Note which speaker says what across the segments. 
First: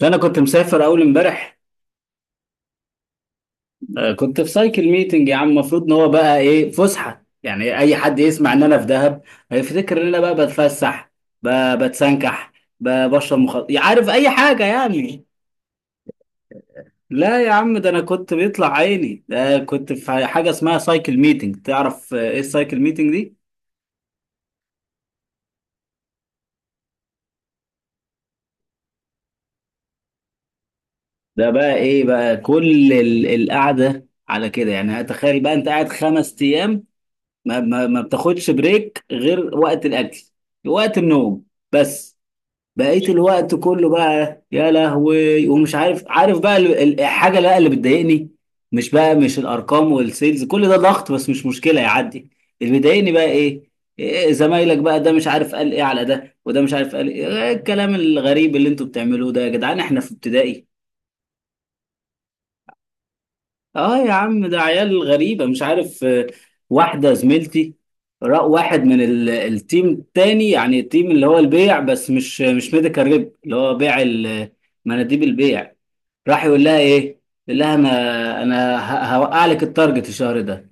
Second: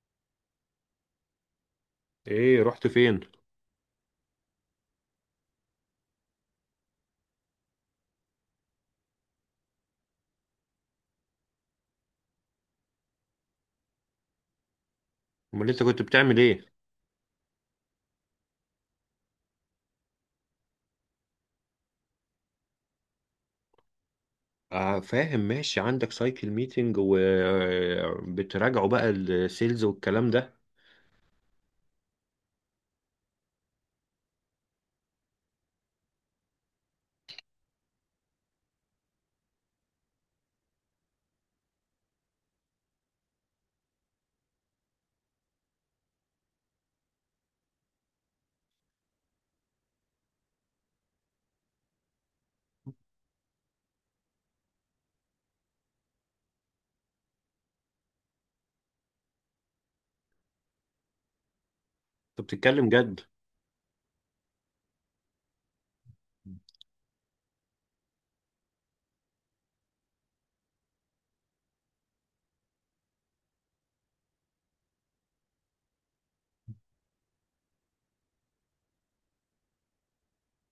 Speaker 1: فانا كنت مسافر اول امبارح.
Speaker 2: ايه رحت فين؟
Speaker 1: كنت في سايكل ميتنج يا عم. المفروض ان هو بقى ايه فسحه، يعني اي حد يسمع ان انا في دهب هيفتكر ان انا بقى بتفسح، بتسنكح، بشرب مخدرات، عارف اي حاجه يعني.
Speaker 2: امال انت كنت بتعمل ايه؟
Speaker 1: لا يا عم، ده انا كنت بيطلع عيني، ده كنت في حاجه اسمها سايكل ميتنج تعرف. ايه السايكل ميتنج دي؟
Speaker 2: آه، فاهم. ماشي، عندك سايكل ميتنج وبتراجعوا بقى السيلز والكلام ده.
Speaker 1: ده بقى ايه بقى كل القعده على كده. يعني تخيل بقى انت قاعد 5 ايام ما بتاخدش بريك غير وقت الاكل، وقت النوم، بس. بقيت الوقت كله بقى يا لهوي، ومش عارف بقى الحاجه بقى اللي بتضايقني. مش بقى، مش الارقام والسيلز، كل ده ضغط بس مش مشكله، يعدي. اللي بيضايقني بقى ايه؟ إيه زمايلك بقى ده، مش عارف قال ايه على ده، وده مش عارف قال ايه؟ إيه الكلام الغريب اللي انتوا بتعملوه ده يا جدعان؟ احنا في ابتدائي؟
Speaker 2: انت بتتكلم جد؟
Speaker 1: اه يا عم ده عيال غريبة، مش عارف. واحدة زميلتي رأى واحد من التيم التاني، يعني التيم اللي هو البيع، بس مش ميديكال ريب، اللي هو بيع مناديب البيع، راح يقول لها ايه؟ يقول لها انا هوقع لك التارجت الشهر ده.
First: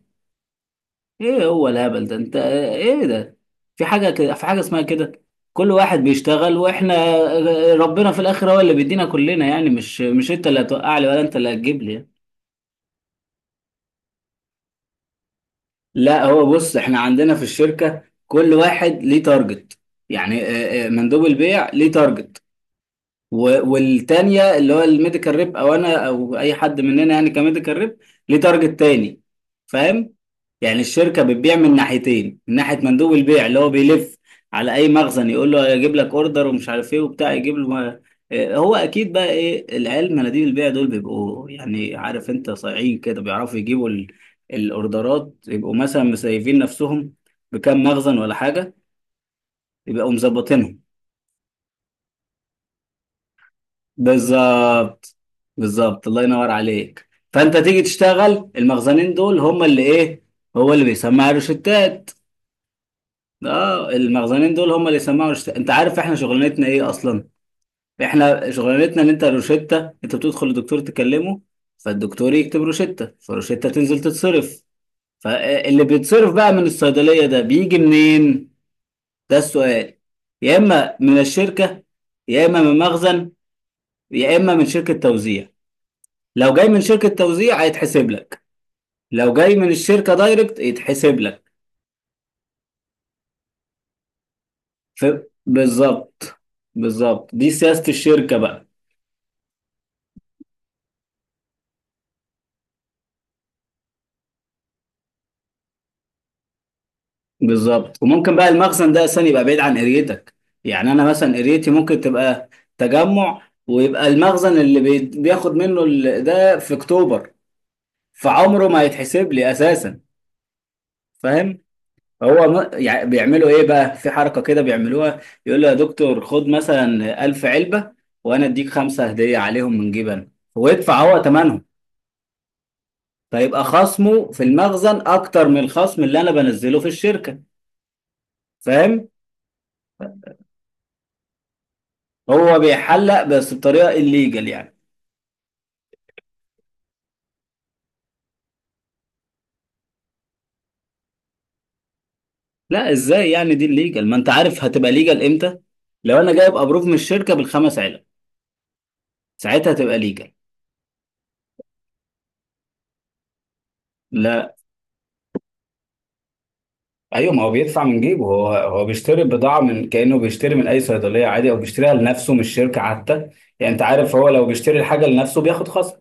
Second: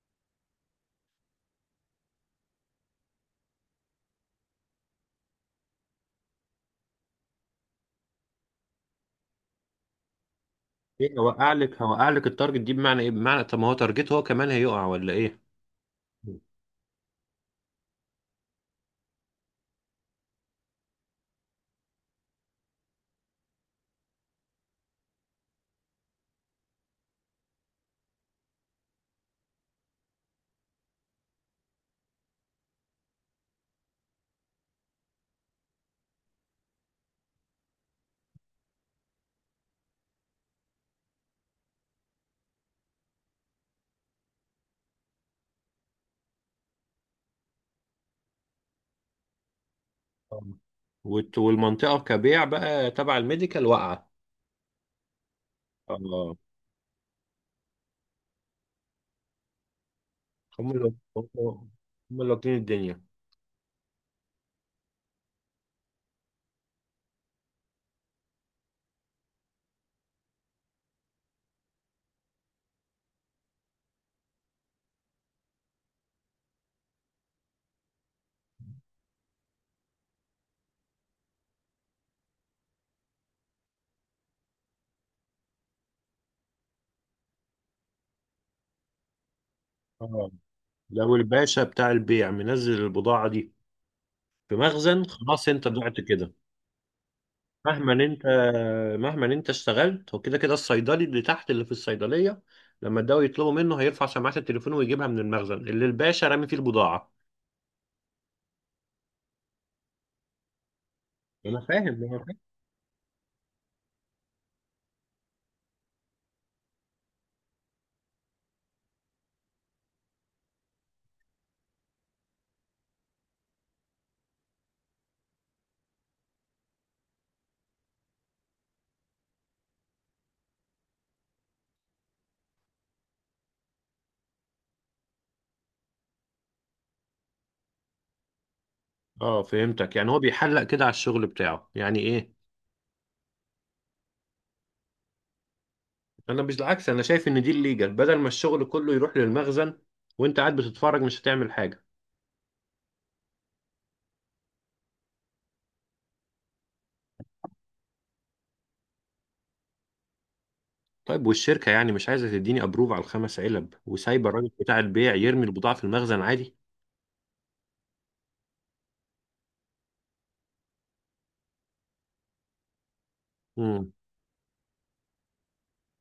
Speaker 1: ايه هو الهبل ده، انت ايه ده؟ في حاجة كده، في حاجة اسمها كده؟ كل واحد بيشتغل، واحنا ربنا في الاخر هو اللي بيدينا كلنا، يعني مش انت اللي هتوقع لي،
Speaker 2: ايه
Speaker 1: ولا انت
Speaker 2: هوقع
Speaker 1: اللي
Speaker 2: لك
Speaker 1: هتجيب
Speaker 2: هوقع
Speaker 1: لي.
Speaker 2: لك التارجت دي بمعنى ايه؟ بمعنى طب ما هو تارجت، هو كمان هيقع ولا ايه؟
Speaker 1: لا، هو بص، احنا عندنا في الشركة كل واحد ليه تارجت. يعني مندوب البيع ليه تارجت، والتانية اللي هو الميديكال ريب، او انا او اي حد مننا يعني كميديكال ريب، ليه تارجت تاني. فاهم؟ يعني الشركة بتبيع من ناحيتين، من ناحية مندوب البيع اللي هو بيلف على اي مخزن يقول له يجيب لك اوردر، ومش عارف ايه وبتاع، يجيب له. هو اكيد بقى ايه، العيال مناديب البيع دول بيبقوا يعني، عارف انت، صايعين كده، بيعرفوا يجيبوا الاوردرات، يبقوا مثلا مسيفين نفسهم بكام مخزن ولا حاجة، يبقوا
Speaker 2: آه.
Speaker 1: مظبطينهم.
Speaker 2: والمنطقه كبيع بقى تبع الميديكال واقعه.
Speaker 1: بالظبط، بالظبط، الله
Speaker 2: اه،
Speaker 1: ينور عليك. فانت تيجي تشتغل، المخزنين دول هم اللي ايه،
Speaker 2: هم
Speaker 1: هو اللي
Speaker 2: اللي
Speaker 1: بيسمع
Speaker 2: هم
Speaker 1: روشتات.
Speaker 2: اللي واكلين الدنيا.
Speaker 1: اه، المخزنين دول هم اللي يسمعوا روشتات. انت عارف احنا شغلانتنا ايه اصلا؟ احنا شغلانتنا ان انت روشتة، انت بتدخل الدكتور تكلمه، فالدكتور يكتب روشتة، فالروشتة تنزل تتصرف. فاللي بيتصرف بقى من الصيدلية ده بيجي منين؟ ده السؤال. يا اما من الشركة، يا اما من مخزن، يا اما من شركة توزيع. لو جاي من شركة توزيع هيتحسب لك، لو جاي من الشركة
Speaker 2: اه،
Speaker 1: دايركت
Speaker 2: لو
Speaker 1: يتحسب لك.
Speaker 2: الباشا بتاع البيع منزل البضاعه دي في مخزن،
Speaker 1: ف...
Speaker 2: خلاص انت ضعت كده.
Speaker 1: بالظبط، بالظبط، دي سياسة
Speaker 2: مهما انت
Speaker 1: الشركة بقى.
Speaker 2: مهما انت اشتغلت، هو كده كده الصيدلي اللي تحت اللي في الصيدليه لما الدواء يطلبوا منه هيرفع سماعه التليفون ويجيبها من المخزن اللي الباشا رامي فيه البضاعه.
Speaker 1: بالظبط. وممكن بقى المخزن ده أصلا يبقى بعيد عن قريتك. يعني أنا مثلا
Speaker 2: انا
Speaker 1: قريتي
Speaker 2: فاهم،
Speaker 1: ممكن
Speaker 2: انا فاهم.
Speaker 1: تبقى تجمع، ويبقى المخزن اللي بياخد منه ده في أكتوبر، فعمره ما هيتحسب لي أساسا. فاهم؟ هو يعني بيعملوا ايه بقى، في حركة كده بيعملوها، يقول له يا دكتور خد مثلا 1000 علبة وانا اديك 5 هدية عليهم من جبن، ويدفع هو تمنهم، فيبقى خصمه في المخزن اكتر من الخصم اللي انا بنزله في الشركة. فاهم؟
Speaker 2: اه، فهمتك. يعني هو بيحلق كده على الشغل بتاعه يعني ايه.
Speaker 1: هو بيحلق، بس بطريقة الليجل يعني.
Speaker 2: انا مش العكس، انا شايف ان دي الليجل. بدل ما الشغل كله يروح للمخزن وانت قاعد بتتفرج مش هتعمل حاجه.
Speaker 1: لا، ازاي يعني دي الليجل؟ ما انت عارف هتبقى ليجل امتى؟ لو انا جايب ابروف من الشركة بالخمس علب، ساعتها تبقى ليجل.
Speaker 2: طيب، والشركه يعني مش عايزه تديني ابروف على الخمس علب وسايبه الراجل
Speaker 1: لا،
Speaker 2: بتاع البيع يرمي البضاعه في المخزن عادي؟
Speaker 1: ايوه، ما هو بيدفع من جيبه، هو هو بيشتري بضاعه، من كانه بيشتري من اي صيدليه عادي، او بيشتريها لنفسه مش شركه حتى. يعني انت
Speaker 2: امم.
Speaker 1: عارف، هو لو بيشتري الحاجه لنفسه بياخد خصم،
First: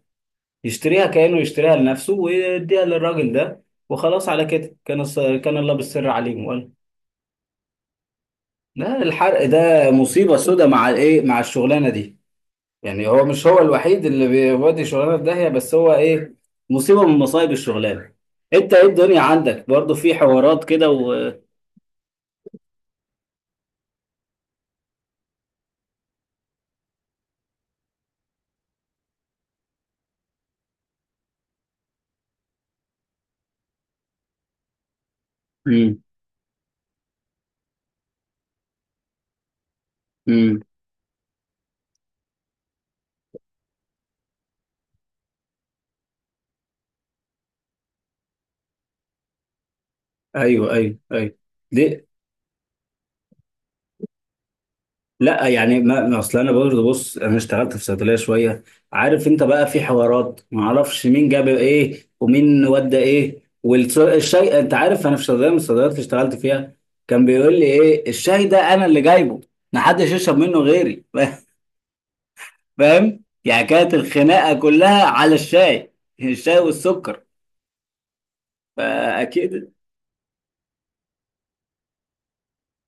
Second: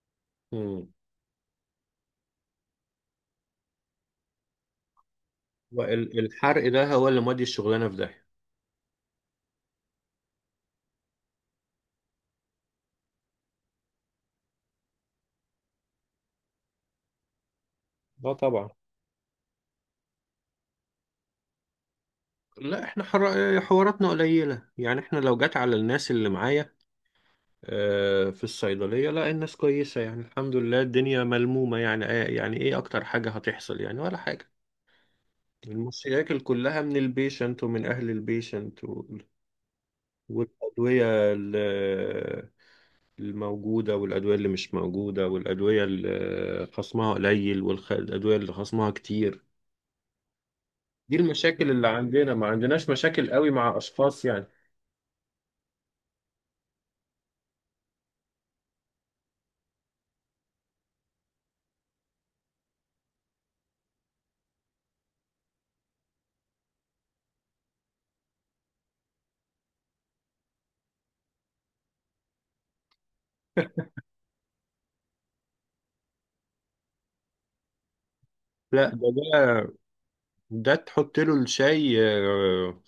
Speaker 2: امم.
Speaker 1: يشتريها كانه يشتريها لنفسه، ويديها للراجل ده، وخلاص على كده، كان كان الله بالسر عليهم
Speaker 2: والحرق
Speaker 1: ولا؟
Speaker 2: ده هو اللي مودي الشغلانه في ده؟
Speaker 1: لا، الحرق ده مصيبه سودة مع الايه، مع الشغلانه دي. يعني هو مش هو الوحيد اللي بيودي شغلانه في داهيه، بس هو ايه، مصيبه من مصايب الشغلانه.
Speaker 2: لا طبعا.
Speaker 1: انت ايه، الدنيا عندك برضو في حوارات كده و…
Speaker 2: لا، احنا حواراتنا قليلة. يعني احنا لو جت على الناس اللي معايا في الصيدلية، لا الناس كويسة، يعني الحمد لله الدنيا ملمومة، يعني، يعني ايه اكتر حاجة هتحصل؟ يعني ولا حاجة. المشاكل كلها من البيشنت ومن اهل البيشنت، و...
Speaker 1: امم.
Speaker 2: والادوية ال- الموجودة والادوية اللي مش موجودة والادوية اللي خصمها قليل والادوية اللي خصمها كتير.
Speaker 1: ايوه، ايوه،
Speaker 2: دي
Speaker 1: ايوه.
Speaker 2: المشاكل اللي
Speaker 1: دي.
Speaker 2: عندنا، ما عندناش مشاكل قوي مع اشخاص يعني.
Speaker 1: لا يعني ما اصل انا برضه، بص، انا اشتغلت في صيدليه شويه، عارف، انت بقى في حوارات ما اعرفش مين جاب ايه ومين ودى ايه، والشاي، انت عارف انا في صيدليه من الصيدليات اللي اشتغلت فيها، كان بيقول لي ايه الشاي ده، انا اللي جايبه، ما حدش يشرب منه غيري. فاهم؟ يعني كانت الخناقه كلها على الشاي. الشاي والسكر.
Speaker 2: لا ده،
Speaker 1: فاكيد.
Speaker 2: ده تحط له الشاي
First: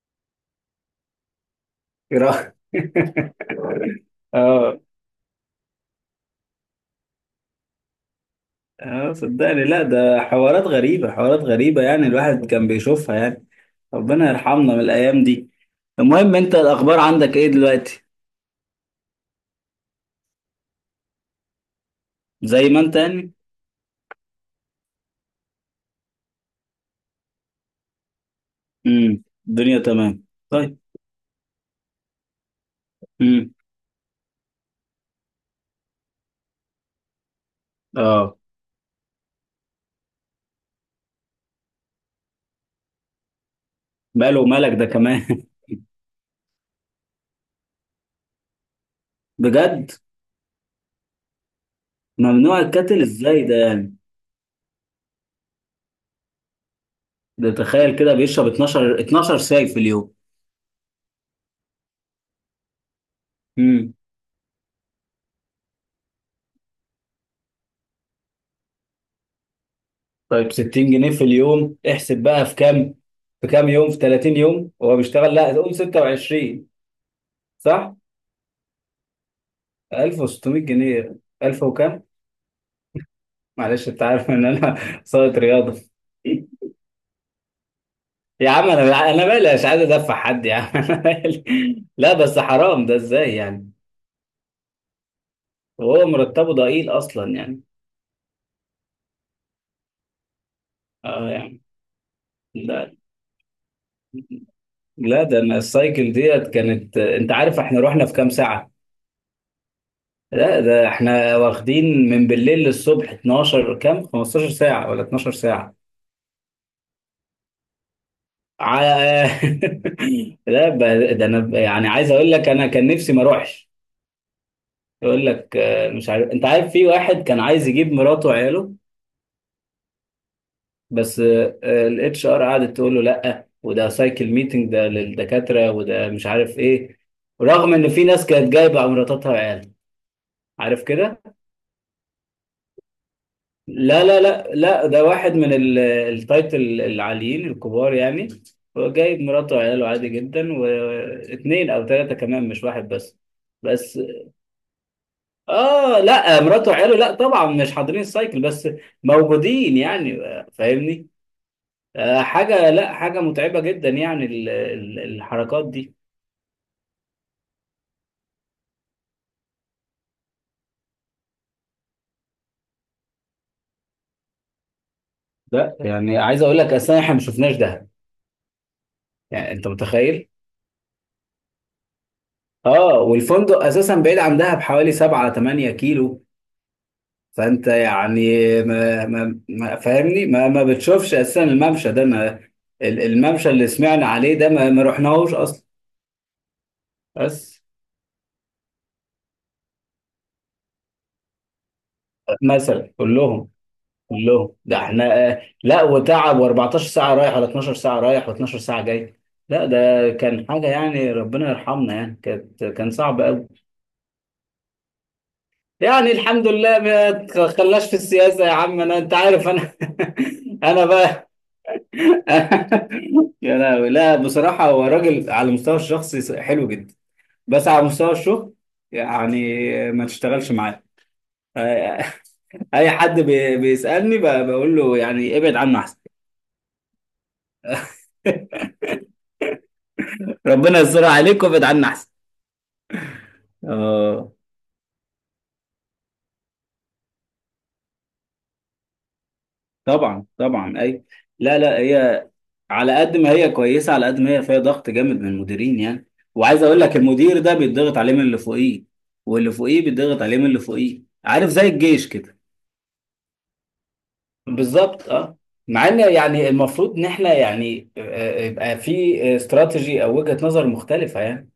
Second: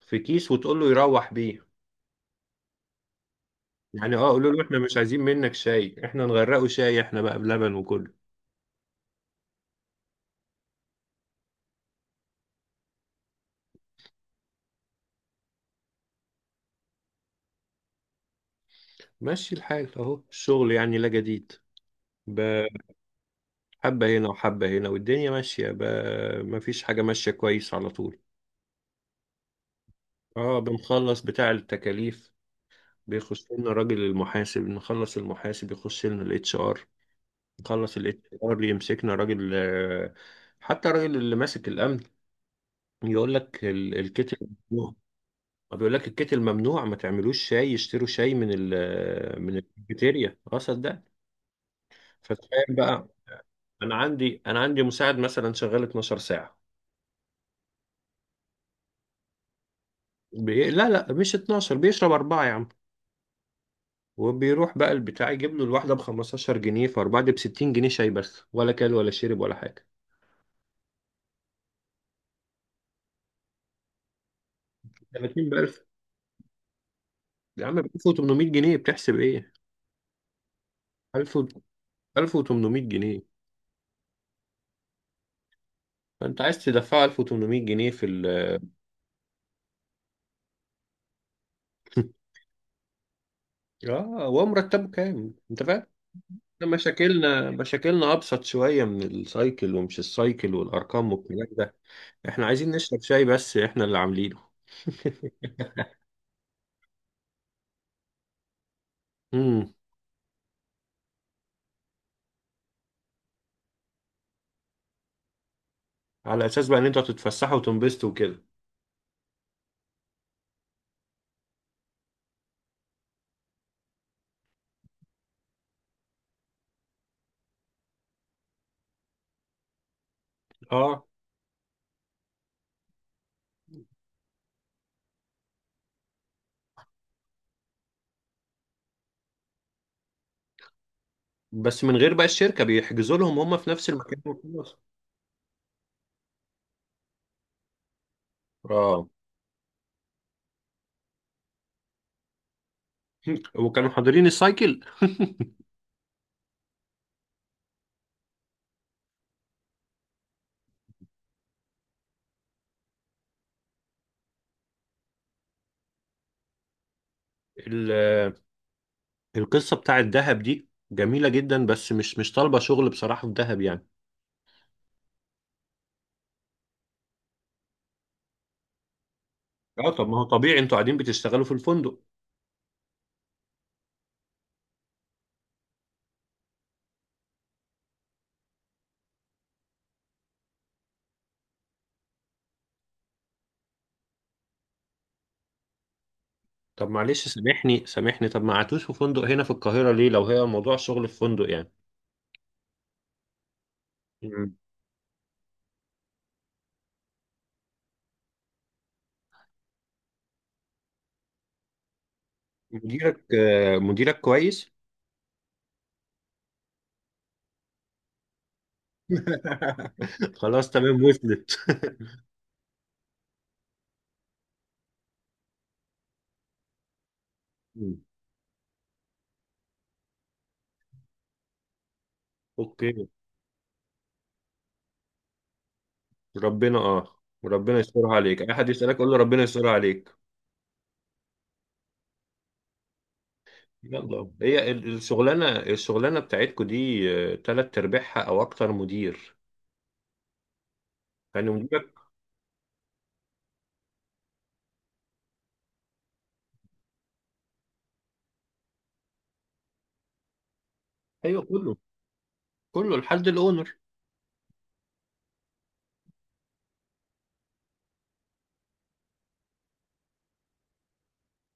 Speaker 2: في كيس وتقول له يروح بيه. يعني اه، قولوا له احنا
Speaker 1: اه،
Speaker 2: مش عايزين منك شاي، احنا نغرقه شاي، احنا بقى بلبن وكله.
Speaker 1: اه، صدقني، لا ده حوارات غريبه، حوارات غريبه، يعني الواحد كان بيشوفها يعني. ربنا يرحمنا من الايام دي. المهم، انت الاخبار عندك ايه دلوقتي؟
Speaker 2: ماشي الحال اهو، الشغل يعني لا جديد. ب-
Speaker 1: زي ما انت يعني.
Speaker 2: حبة هنا وحبة هنا والدنيا ماشية. ب... مفيش حاجة ماشية كويس على طول.
Speaker 1: امم. الدنيا تمام.
Speaker 2: اه،
Speaker 1: طيب.
Speaker 2: بنخلص بتاع التكاليف، بيخش
Speaker 1: امم.
Speaker 2: لنا راجل المحاسب، نخلص المحاسب يخش لنا الاتش ار، نخلص الاتش
Speaker 1: اه.
Speaker 2: ار يمسكنا راجل. حتى الراجل اللي ماسك الامن يقول لك
Speaker 1: ماله
Speaker 2: الكتل
Speaker 1: ومالك ده
Speaker 2: ممنوع.
Speaker 1: كمان؟
Speaker 2: بيقول لك الكتل ممنوع، ما تعملوش شاي، يشتروا شاي من ال من
Speaker 1: بجد؟
Speaker 2: الكافيتيريا. اه صدق.
Speaker 1: ممنوع
Speaker 2: فتخيل
Speaker 1: الكاتل،
Speaker 2: بقى،
Speaker 1: ازاي ده
Speaker 2: انا
Speaker 1: يعني؟
Speaker 2: عندي انا عندي مساعد مثلا شغال 12 ساعه.
Speaker 1: ده تخيل كده بيشرب 12 12 ساي في اليوم؟
Speaker 2: لا لا، مش 12، بيشرب اربعه يا عم.
Speaker 1: امم.
Speaker 2: وبيروح بقى البتاع يجيب له الواحده ب 15 جنيه، فاربعه دي ب 60 جنيه شاي بس، ولا كل ولا شرب ولا حاجه.
Speaker 1: طيب 60 جنيه في اليوم، احسب بقى في كام، في كام يوم، في 30 يوم هو بيشتغل،
Speaker 2: 30
Speaker 1: لا قول
Speaker 2: بألف.
Speaker 1: 26.
Speaker 2: يا عم، ب
Speaker 1: صح،
Speaker 2: 1800 جنيه بتحسب ايه؟
Speaker 1: 1600 جنيه.
Speaker 2: 1000
Speaker 1: 1000 وكام؟
Speaker 2: 1800 جنيه.
Speaker 1: معلش، انت عارف ان انا… صاية رياضة.
Speaker 2: فانت عايز تدفع 1800 جنيه في ال
Speaker 1: يا عم انا مالي، مش عايز ادفع حد يا عم. انا مالي. لا بس حرام، ده ازاي يعني؟
Speaker 2: اه. هو مرتبه كام، انت فاهم؟
Speaker 1: وهو مرتبه
Speaker 2: إحنا
Speaker 1: ضئيل اصلا
Speaker 2: مشاكلنا
Speaker 1: يعني.
Speaker 2: مشاكلنا ابسط شويه من السايكل، ومش السايكل والارقام
Speaker 1: اه
Speaker 2: والكلام
Speaker 1: يعني.
Speaker 2: ده. احنا عايزين
Speaker 1: لا
Speaker 2: نشرب شاي بس، احنا اللي عاملينه.
Speaker 1: لا، ده انا السايكل ديت كانت، انت عارف احنا رحنا في كام ساعة؟
Speaker 2: امم.
Speaker 1: لا، ده احنا واخدين من بالليل للصبح 12، كام، 15 ساعة ولا 12 ساعة؟
Speaker 2: على اساس بقى ان انتوا تتفسحوا وتنبسطوا وكده.
Speaker 1: على… لا ده انا يعني عايز اقول لك، انا كان نفسي ما اروحش. يقول لك مش عارف، انت عارف في واحد كان عايز يجيب مراته وعياله،
Speaker 2: اه،
Speaker 1: بس الاتش ار قعدت تقول له لا، وده سايكل ميتنج ده للدكاتره، وده مش عارف ايه، رغم ان في ناس كانت جايبه مراتاتها وعيالها، عارف كده.
Speaker 2: بس من غير بقى الشركه بيحجزوا لهم هم في نفس
Speaker 1: لا
Speaker 2: المكان
Speaker 1: لا لا
Speaker 2: وخلاص.
Speaker 1: لا، ده واحد من التايتل العاليين الكبار يعني، هو
Speaker 2: اه.
Speaker 1: جايب مراته وعياله عادي جدا، واثنين او ثلاثه كمان مش واحد بس.
Speaker 2: وكانوا
Speaker 1: بس
Speaker 2: حاضرين السايكل؟
Speaker 1: اه، لا مراته وعياله لا طبعا مش حاضرين السايكل، بس موجودين يعني. فاهمني؟ حاجة لا، حاجة متعبة جدا يعني الحركات دي.
Speaker 2: ال- القصه بتاع الذهب دي جميله جدا، بس مش طالبه شغل بصراحه في دهب يعني.
Speaker 1: لا يعني عايز اقول لك، اصلا احنا ما شفناش دهب، يعني انت
Speaker 2: اه، طب ما هو
Speaker 1: متخيل؟
Speaker 2: طبيعي، انتوا قاعدين بتشتغلوا في الفندق.
Speaker 1: اه، والفندق اساسا بعيد عن دهب حوالي 7 8 كيلو، فانت يعني ما فاهمني، ما بتشوفش اساسا الممشى ده، ما الممشى اللي سمعنا عليه ده ما رحناهوش اصلا.
Speaker 2: طب معلش،
Speaker 1: بس
Speaker 2: سامحني سامحني، طب ما قعدتوش في فندق هنا في القاهرة ليه؟ لو هي موضوع شغل في فندق يعني.
Speaker 1: مثلا كلهم،
Speaker 2: مم.
Speaker 1: الله، ده احنا لا وتعب، و14 ساعة رايح، ولا 12 ساعة رايح، و12 ساعة جاي. لا ده كان حاجة يعني ربنا يرحمنا يعني، كان صعب قوي.
Speaker 2: مديرك كويس؟
Speaker 1: يعني الحمد لله، ما تخلاش في السياسة يا عم، انا انت عارف انا…
Speaker 2: خلاص
Speaker 1: انا
Speaker 2: تمام
Speaker 1: بقى…
Speaker 2: وصلت.
Speaker 1: يا لهوي. لا بصراحة، هو راجل على المستوى الشخصي حلو جدا، بس على
Speaker 2: مم.
Speaker 1: مستوى الشغل يعني، ما تشتغلش معاه. اي
Speaker 2: اوكي.
Speaker 1: حد بيسألني بقول له يعني ابعد عنه احسن.
Speaker 2: ربنا يسترها عليك. اي حد يسألك قول له ربنا يسترها عليك.
Speaker 1: ربنا يستر عليك، وابعد عنا احسن.
Speaker 2: يلا،
Speaker 1: آه.
Speaker 2: هي الشغلانة. الشغلانة بتاعتكو دي تلات ارباعها او اكتر مدير.
Speaker 1: طبعا طبعا، اي.
Speaker 2: يعني
Speaker 1: لا لا،
Speaker 2: مديرك.
Speaker 1: هي على قد ما هي كويسه، على قد ما هي فيها ضغط جامد من المديرين يعني. وعايز اقول لك، المدير ده بيتضغط عليه من اللي فوقيه، واللي فوقيه بيتضغط عليه من اللي فوقيه،
Speaker 2: ايوه،
Speaker 1: عارف زي
Speaker 2: كله
Speaker 1: الجيش كده.
Speaker 2: كله لحد الاونر.
Speaker 1: بالظبط، اه. مع ان يعني المفروض ان احنا يعني يبقى في استراتيجي او وجهة نظر مختلفة يعني.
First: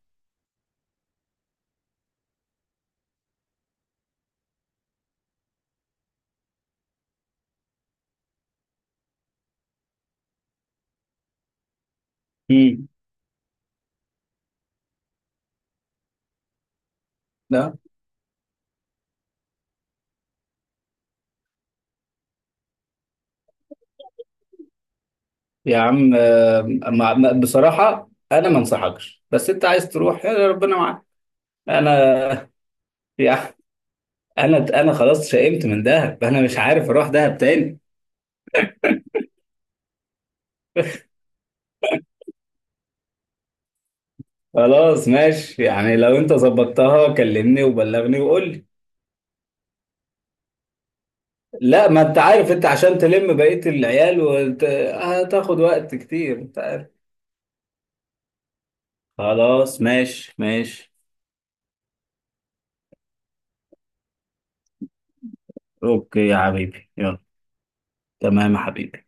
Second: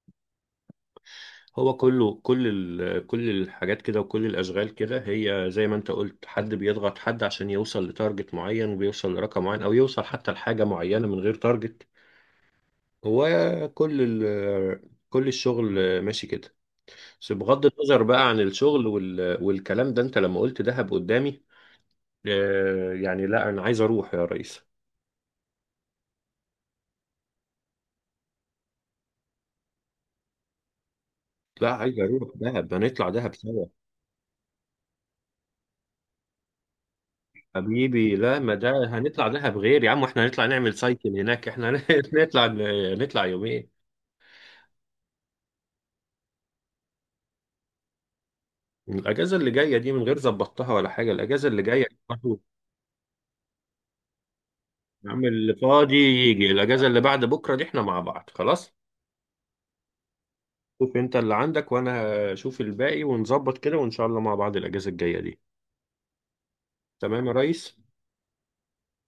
Speaker 2: هو كل الحاجات كده وكل الأشغال كده هي زي ما أنت قلت، حد بيضغط حد عشان يوصل لتارجت معين، وبيوصل لرقم معين، أو يوصل حتى لحاجة معينة من غير تارجت.
Speaker 1: مم.
Speaker 2: هو كل الشغل ماشي كده. بس بغض
Speaker 1: لا
Speaker 2: النظر بقى عن الشغل والكلام ده، أنت لما قلت دهب قدامي يعني، لا أنا عايز أروح يا ريس.
Speaker 1: يا عم، بصراحة انا ما انصحكش، بس انت عايز تروح، يا ربنا معاك.
Speaker 2: لا، عايز أروح
Speaker 1: انا…
Speaker 2: دهب، هنطلع دهب
Speaker 1: يعني
Speaker 2: سوا.
Speaker 1: انا خلاص شئمت من دهب، انا مش عارف اروح دهب تاني.
Speaker 2: حبيبي، لا ما ده هنطلع دهب غير يا عم، احنا هنطلع نعمل سايكل هناك احنا. هنطلع نطلع يومين.
Speaker 1: خلاص ماشي، يعني لو انت ظبطتها كلمني وبلغني وقول لي.
Speaker 2: الاجازه اللي جايه دي من غير ظبطتها ولا حاجه، الاجازه اللي جايه
Speaker 1: لا، ما انت
Speaker 2: برضه.
Speaker 1: عارف انت عشان تلم بقية العيال
Speaker 2: يا عم، اللي
Speaker 1: هتاخد وقت
Speaker 2: فاضي
Speaker 1: كتير،
Speaker 2: يجي
Speaker 1: انت
Speaker 2: الاجازه
Speaker 1: عارف.
Speaker 2: اللي بعد بكره دي، احنا مع بعض خلاص.
Speaker 1: خلاص ماشي ماشي.
Speaker 2: شوف انت اللي عندك وانا اشوف الباقي ونظبط كده، وان شاء الله مع بعض الاجازه الجايه دي.
Speaker 1: اوكي يا حبيبي، يلا.
Speaker 2: تمام يا ريس.
Speaker 1: تمام يا حبيبي.